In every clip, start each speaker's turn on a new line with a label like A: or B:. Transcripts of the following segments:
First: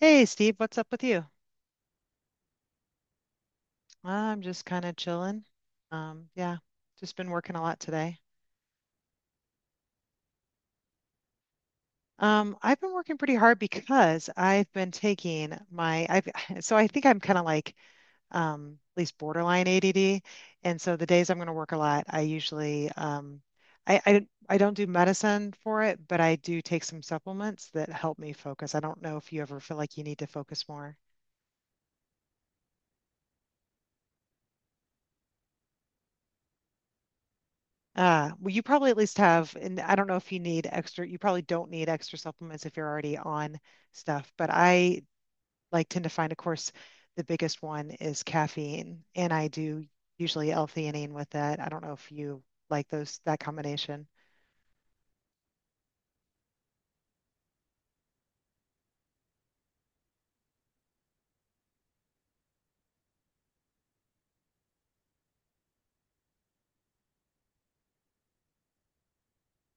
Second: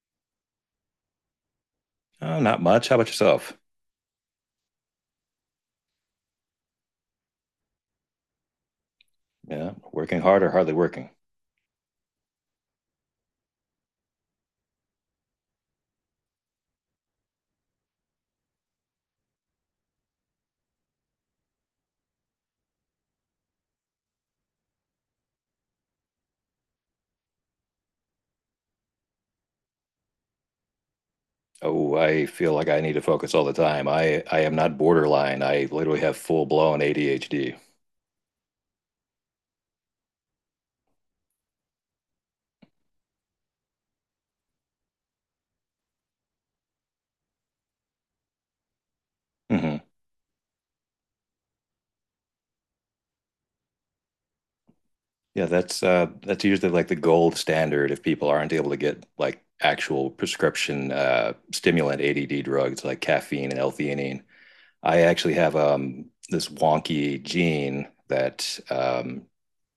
A: Hey Steve, what's up with you?
B: Oh, not much. How about yourself?
A: I'm just kind of chilling. Um, yeah, just been working a lot today.
B: Yeah, working hard or hardly working?
A: I've been working pretty hard because I've been taking my I've so I think I'm kind of like at least borderline ADD. And so the days I'm going to work a lot, I usually I don't do medicine for it, but I do take some supplements that help me focus. I don't know if you ever feel like you need to focus more.
B: Oh, I feel like I need to focus all the time. I am not borderline. I literally have full blown ADHD.
A: Well, you probably at least have, and I don't know if you need extra, you probably don't need extra supplements if you're already on stuff, but I like tend to find, of course, the biggest one is caffeine, and I
B: hmm
A: do usually L-theanine with that. I don't know if you like those, that combination.
B: Yeah, that's usually like the gold standard if people aren't able to get like actual prescription stimulant ADD drugs like caffeine and L-theanine. I actually have this wonky gene that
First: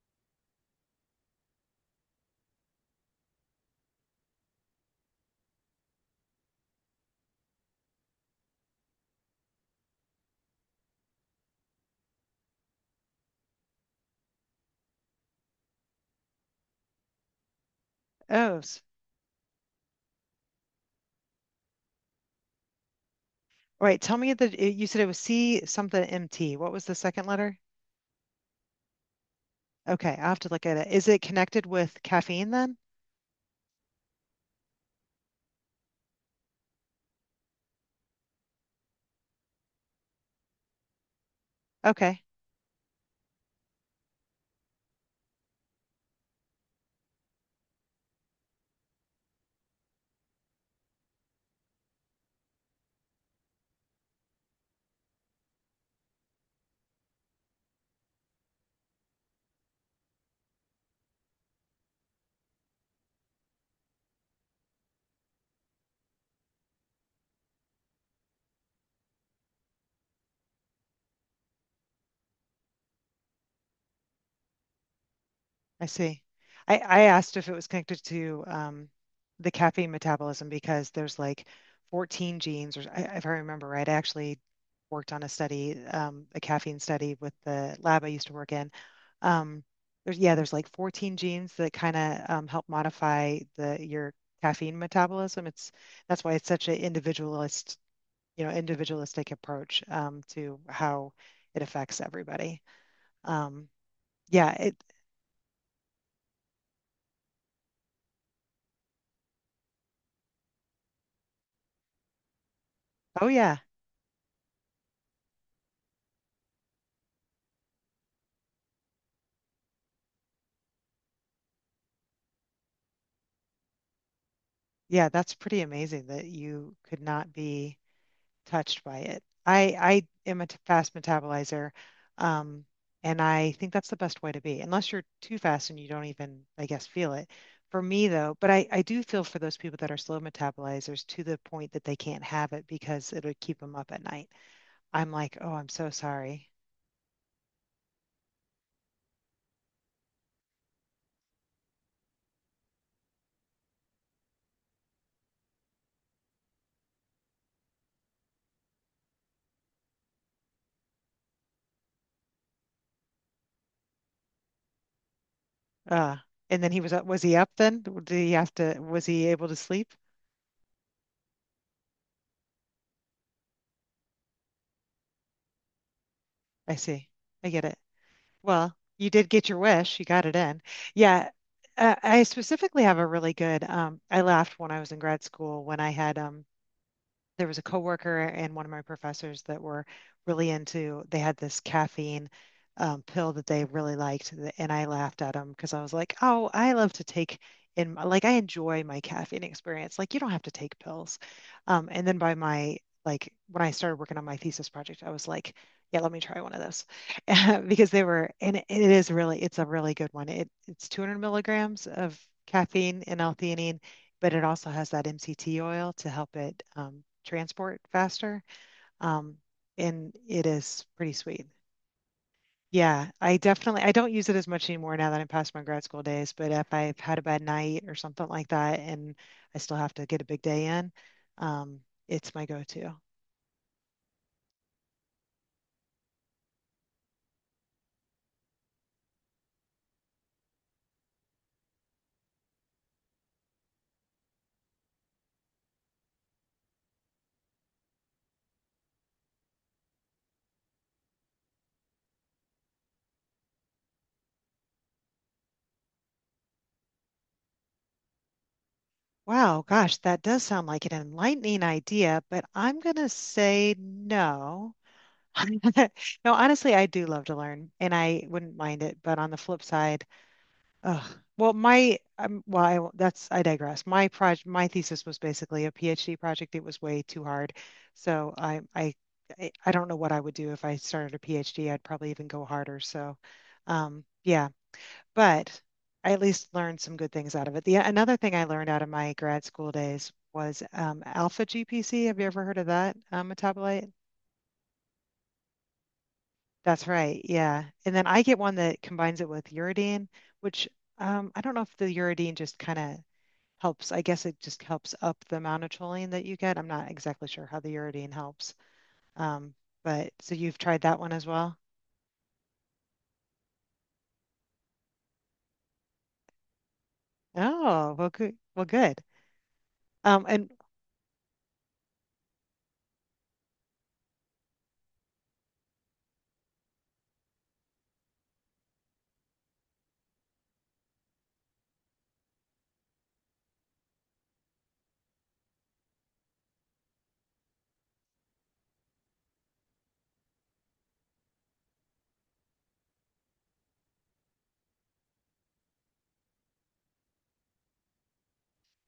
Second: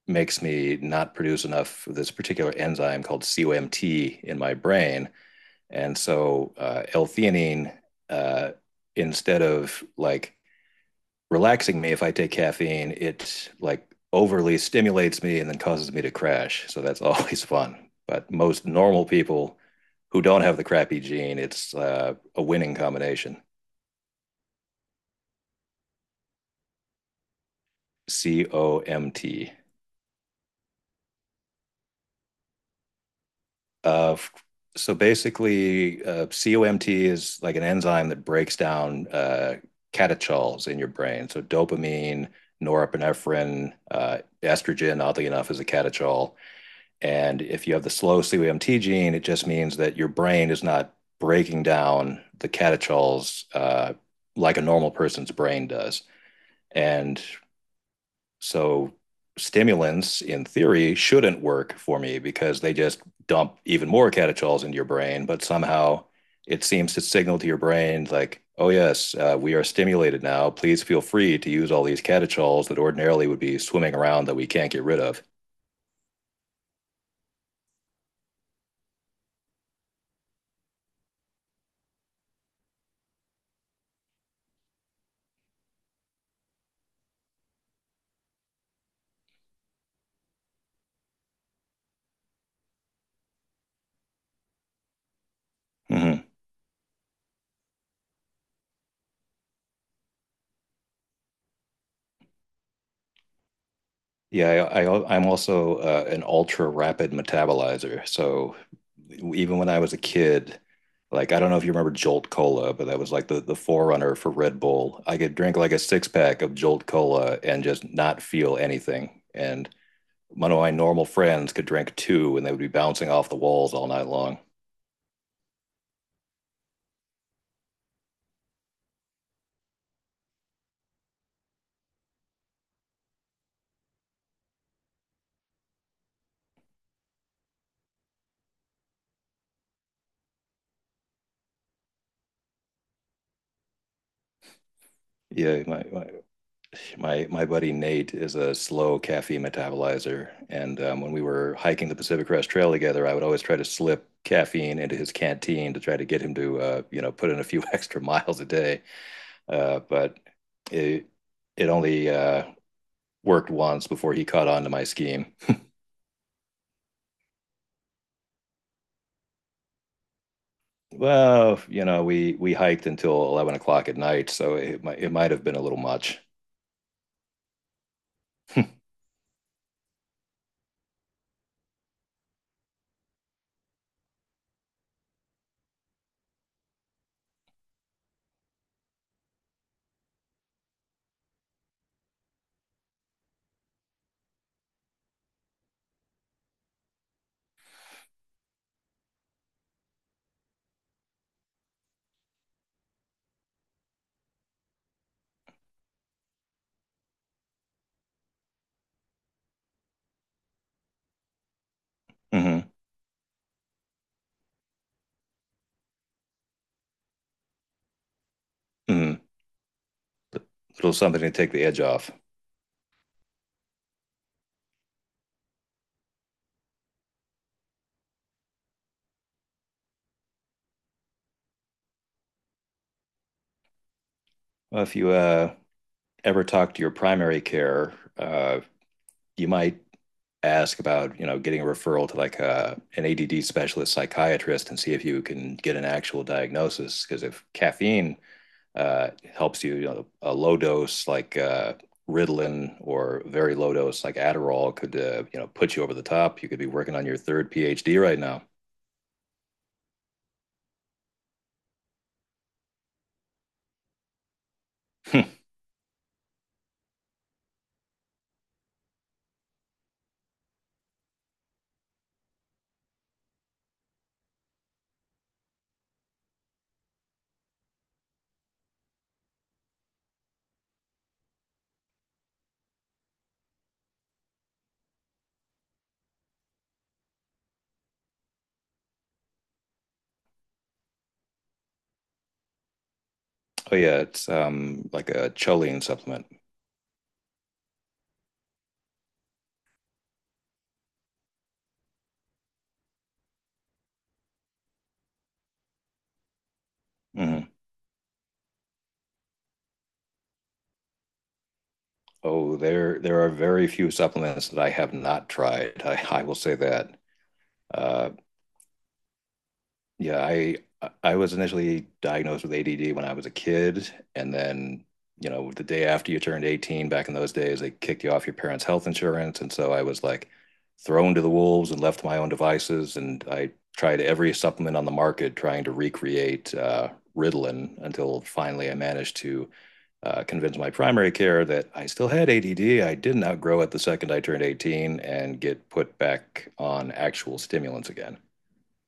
B: makes me not produce enough of this particular enzyme called COMT in my brain. And so L-theanine, uh, instead of like relaxing me if I take caffeine, it like overly stimulates me and then causes me to crash. So that's always fun. But
A: Oh,
B: most
A: s-
B: normal people who don't have the crappy gene, it's a winning combination.
A: all right. Tell me that you said it was C something MT. What was the second letter?
B: COMT.
A: Okay, I have to look at it. Is it connected with caffeine then?
B: Uh, So basically, COMT is like an enzyme that breaks down catechols in your brain. So
A: Okay.
B: dopamine, norepinephrine, estrogen, oddly enough, is a catechol. And if you have the slow COMT gene, it just means that your brain is not breaking down the catechols like a normal person's brain does. And so stimulants in theory shouldn't work for me because they just dump even more catechols into your brain, but somehow it seems to signal to your brain like, oh yes, we are stimulated now. Please feel free to use all these catechols that ordinarily would be swimming around that we can't get rid of.
A: I see. I asked if it was connected to the caffeine metabolism because there's like 14 genes, or if I remember right, I actually worked on a study, a caffeine study with the lab I used to work in. Um, yeah, there's like 14 genes that kind of help modify the your caffeine metabolism. It's that's
B: Mm-hmm.
A: why it's such an individualist, you know, individualistic approach to how it affects everybody. Um, yeah,
B: Yeah,
A: it,
B: I am also an ultra rapid metabolizer. So even when I was a kid, like I don't know if you remember Jolt Cola, but that was
A: oh
B: like the
A: yeah.
B: forerunner for Red Bull. I could drink like a six pack of Jolt Cola and just not feel anything. And one of my normal friends could drink two, and they would be bouncing off the walls all night long.
A: Yeah, that's pretty amazing that you could not be touched by it. I am a fast metabolizer, um, and I think that's the best way to be, unless you're too fast and you don't even, I guess, feel it. For me, though, but I do feel for those people that are slow metabolizers to the point that they can't have it because it would keep them up at night. I'm like, oh,
B: Yeah,
A: I'm
B: my
A: so
B: my
A: sorry.
B: my, my buddy Nate is a slow caffeine metabolizer, and when we were hiking the Pacific Crest Trail together, I would always try to slip caffeine into his canteen to try to get him to put in a few extra miles a day but it it only worked once before he caught on to my scheme.
A: Uh, and then he was up. Was he up then? Did he have to? Was he able to sleep?
B: Well, you know, we hiked until 11 o'clock at night, so it might have been a little much.
A: I see. I get it.
B: Mm-hmm,
A: Well, you did get your wish. You got it in. Yeah. I specifically have a really good, I laughed when I was in grad school when I had there was a coworker and one of my professors that were really into they had this caffeine pill that they really liked, and I laughed at them because I was like, oh, I love to take in, like, I enjoy my caffeine experience, like you don't have to take pills. And then by my, like, when I started working on my thesis project, I was like, yeah, let me try one of those. Because they were, and it is really, it's a really good one. It's 200 milligrams of caffeine and L-theanine, but it also has that MCT oil to help it transport faster.
B: mm-hmm.
A: Um, and
B: A
A: it is
B: little
A: pretty
B: something to
A: sweet.
B: take the edge off.
A: Yeah, I definitely, I don't use it as much anymore now that I'm past my grad school days, but if I've had a bad night or something like that and I still have to get a big day in, um, it's my go-to.
B: Well, if you ever talk to your primary care, you might ask about you know getting a referral to like an ADD specialist psychiatrist and see if you can get an actual diagnosis. Because if caffeine uh, helps you. You know, a low dose like Ritalin or very low dose like Adderall could you know put you over the top. You could be working on your third PhD right now.
A: Wow, gosh, that does sound like an enlightening idea, but I'm gonna say no.
B: Oh
A: No, honestly, I do love to learn and I wouldn't mind it, but on the flip side, ugh. Well, my well, I, won't- That's, I digress. My project, my thesis was basically a PhD project. It was way too hard, so I don't know what I would do if I started a PhD. I'd probably even go harder. Um, yeah, but I at least learned some good things out of it. The Another thing I learned out of my grad school days was alpha GPC. Have you ever heard of that metabolite?
B: yeah, it's like a choline supplement.
A: That's right. Yeah, and then I get one that combines it with uridine, which I don't know if the uridine just kind of helps, I guess it just helps up the amount of choline that you get. I'm not exactly sure
B: Mm-hmm.
A: how the uridine helps. Um, but so you've tried that one as well?
B: Oh, there are very few supplements that I have not tried. I will say that.
A: Oh, well,
B: Uh,
A: good. Well, good.
B: Yeah,
A: And
B: I I was initially diagnosed with ADD when I was a kid, and then, you know, the day after you turned 18, back in those days, they kicked you off your parents' health insurance, and so I was like thrown to the wolves and left to my own devices, and I tried every supplement on the market trying to recreate Ritalin until finally I managed to convince my primary care that I still had ADD. I didn't outgrow it the second I turned 18 and get put back on actual stimulants again.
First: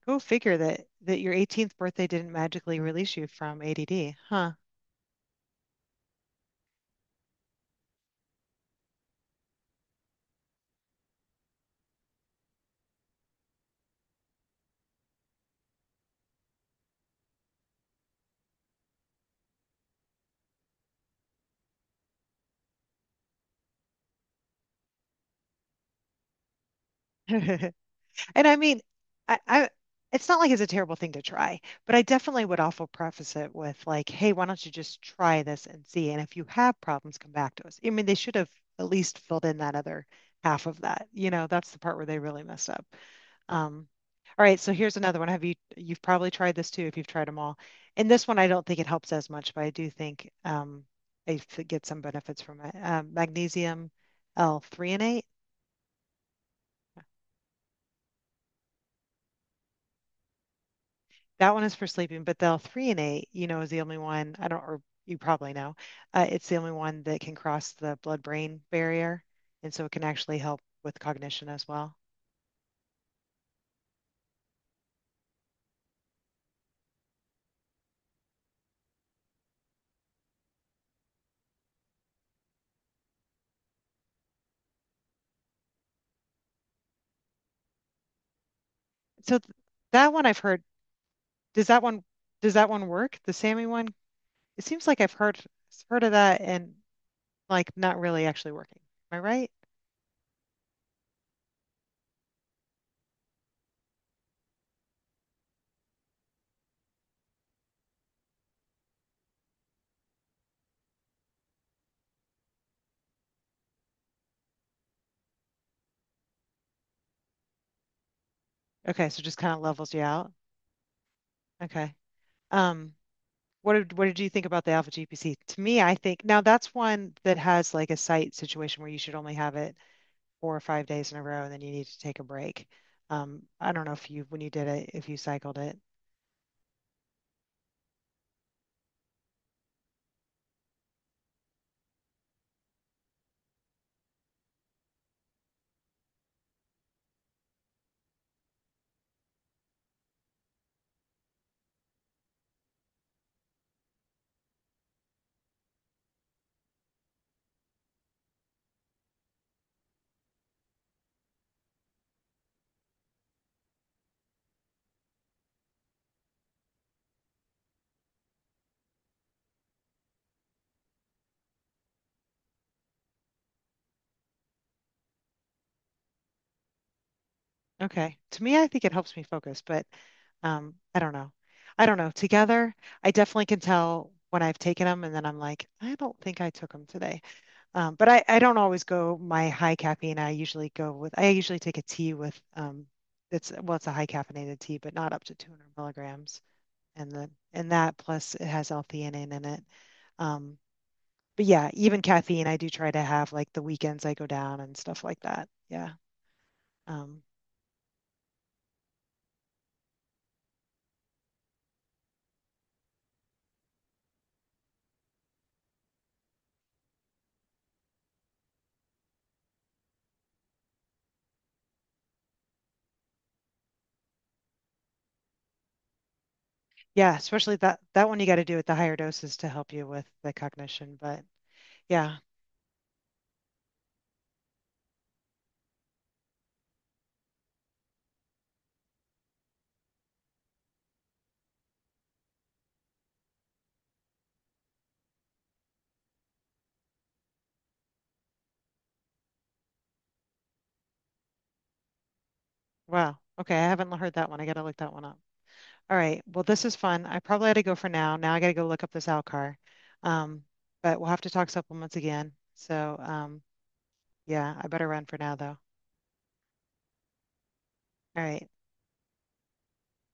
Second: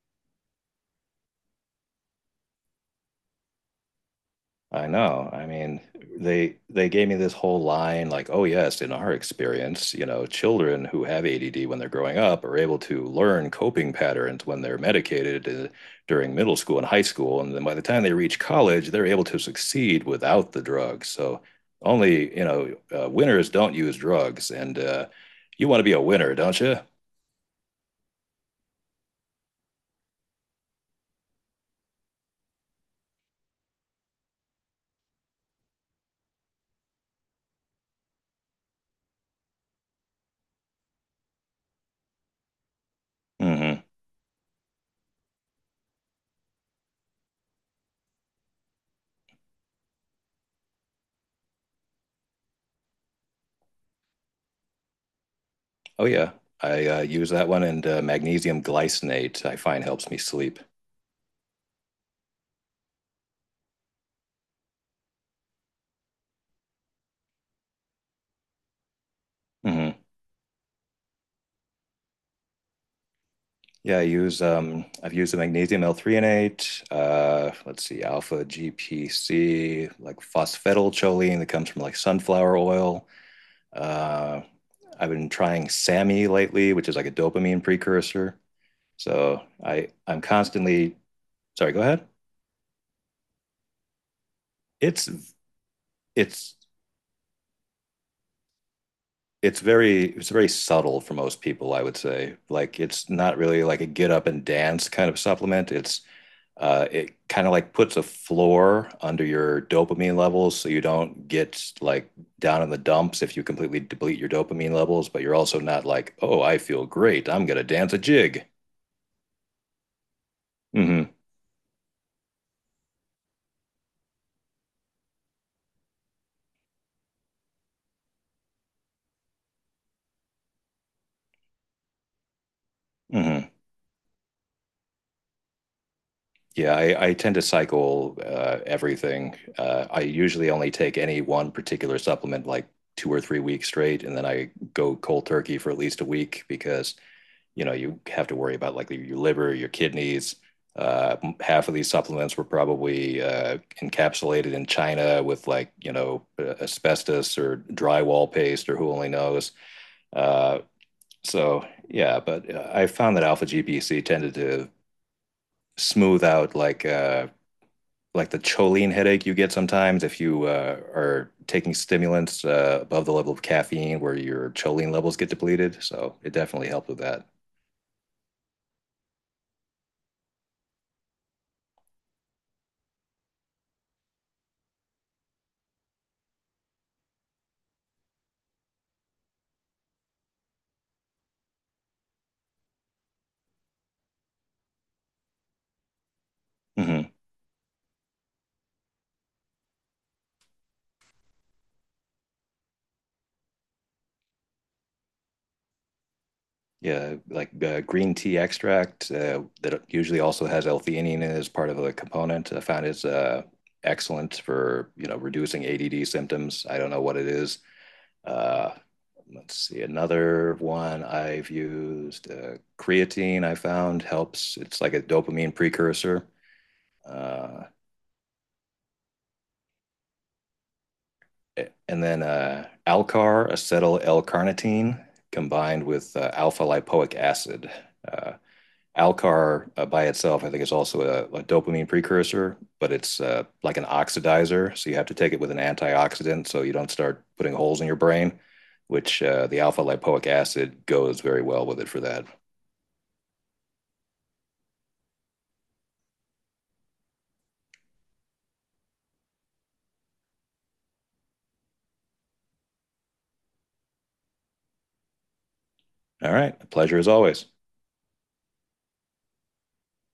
A: Go figure that that your 18th birthday didn't magically release you from ADD, huh?
B: I know. I mean, they gave me this whole line like, "Oh yes, in our experience, you know, children who have ADD when they're growing up are able to learn coping patterns when they're medicated during middle school and high school, and then by the time they reach college, they're able to succeed without the drugs. So, only, you know, winners don't use drugs, and you want to be a winner, don't you?
A: And I mean, I it's not like it's a terrible thing to try, but I definitely would also preface it with like, hey, why don't you just try this and see? And if you have problems, come back to us. I mean, they should have at least filled in that other half of that. You know, that's the part where they really messed up.
B: hmm
A: Um, all right, so here's another one. Have you've probably tried this too if you've tried them all. And this one I don't think it helps as much, but I do think get some benefits from it. Magnesium L3 and 8.
B: Oh yeah, I use that one and magnesium glycinate I find helps me sleep.
A: That one is for sleeping, but the three and eight, you know, is the only one I don't, or you probably know, it's the only one that can cross the blood-brain barrier, and so it
B: hmm
A: can actually help with cognition as well.
B: Yeah, I use I've used the magnesium L-threonate. Let's see, alpha GPC, like phosphatidylcholine that comes from like sunflower oil. Uh, I've been trying SAMe lately, which is like a dopamine precursor.
A: So
B: So
A: th-
B: I
A: that
B: I'm
A: one I've heard.
B: constantly
A: Does
B: sorry. Go
A: that one
B: ahead.
A: does that one work? The SAMI one? It seems like
B: It's
A: I've heard of that
B: it's
A: and like not really actually working. Am I right?
B: it's very subtle for most people, I would say. Like it's not really like a get up and dance kind of supplement. It's it kind of like puts a floor under your dopamine levels so you don't get like down in the dumps if you completely deplete your dopamine levels, but you're also not like, oh, I feel great. I'm gonna dance a jig.
A: Okay, so just kind of levels you out.
B: hmm
A: Okay. Um, what did you think about the Alpha GPC? To me, I think now that's one that has like a site situation where you should only have it 4 or 5 days in a row and then you need to take a break.
B: hmm
A: I don't know if you, when you did it, if you cycled it.
B: Yeah, I tend to cycle everything. I usually only take any one particular supplement like 2 or 3 weeks straight, and then I go cold turkey for at least a week because you know you have to worry about like your liver, your kidneys. Half of these supplements were probably encapsulated in China with like you know asbestos or drywall paste or who only knows. Uh, so yeah, but I found that alpha GPC tended to smooth out like. Like the choline headache you get sometimes if you are taking stimulants above the level of caffeine where your choline levels get depleted. So it definitely helped with that.
A: Okay. To me, I think it helps me focus, but I don't know. I don't know. Together, I definitely can tell when I've taken them and then I'm like, I don't think I took them today. But I don't always go my high caffeine. I usually go with, I usually take a tea with, well, it's a high caffeinated tea, but not up to 200 milligrams.
B: hmm
A: And that plus it has L-theanine in it. Um, but yeah, even caffeine, I do try to have like the weekends I go down and stuff like that. Yeah.
B: Yeah,
A: Um,
B: like green tea extract that usually also has L-theanine as part of a component. I found it's excellent for, you know, reducing ADD symptoms. I don't know what it is. Uh, let's see, another one I've used, creatine I found helps. It's like a dopamine precursor.
A: yeah, especially
B: Uh,
A: that one you got to do at the higher doses to help you with the cognition. But
B: and
A: yeah,
B: then Alcar, acetyl L-carnitine, combined with alpha lipoic acid. Uh, Alcar by itself, I think, is also a dopamine precursor, but it's like an oxidizer. So you have to take it with an antioxidant so you don't start putting holes in your brain, which the alpha lipoic acid goes very well with it for that.
A: wow. Okay, I haven't heard that one. I got to look that one up. All right. Well, this is fun. I probably had to go for now. Now I got to go look up this Alcar. Um, but we'll have to talk supplements again. Yeah, I better run for now though.
B: All right. A pleasure as always.
A: All right.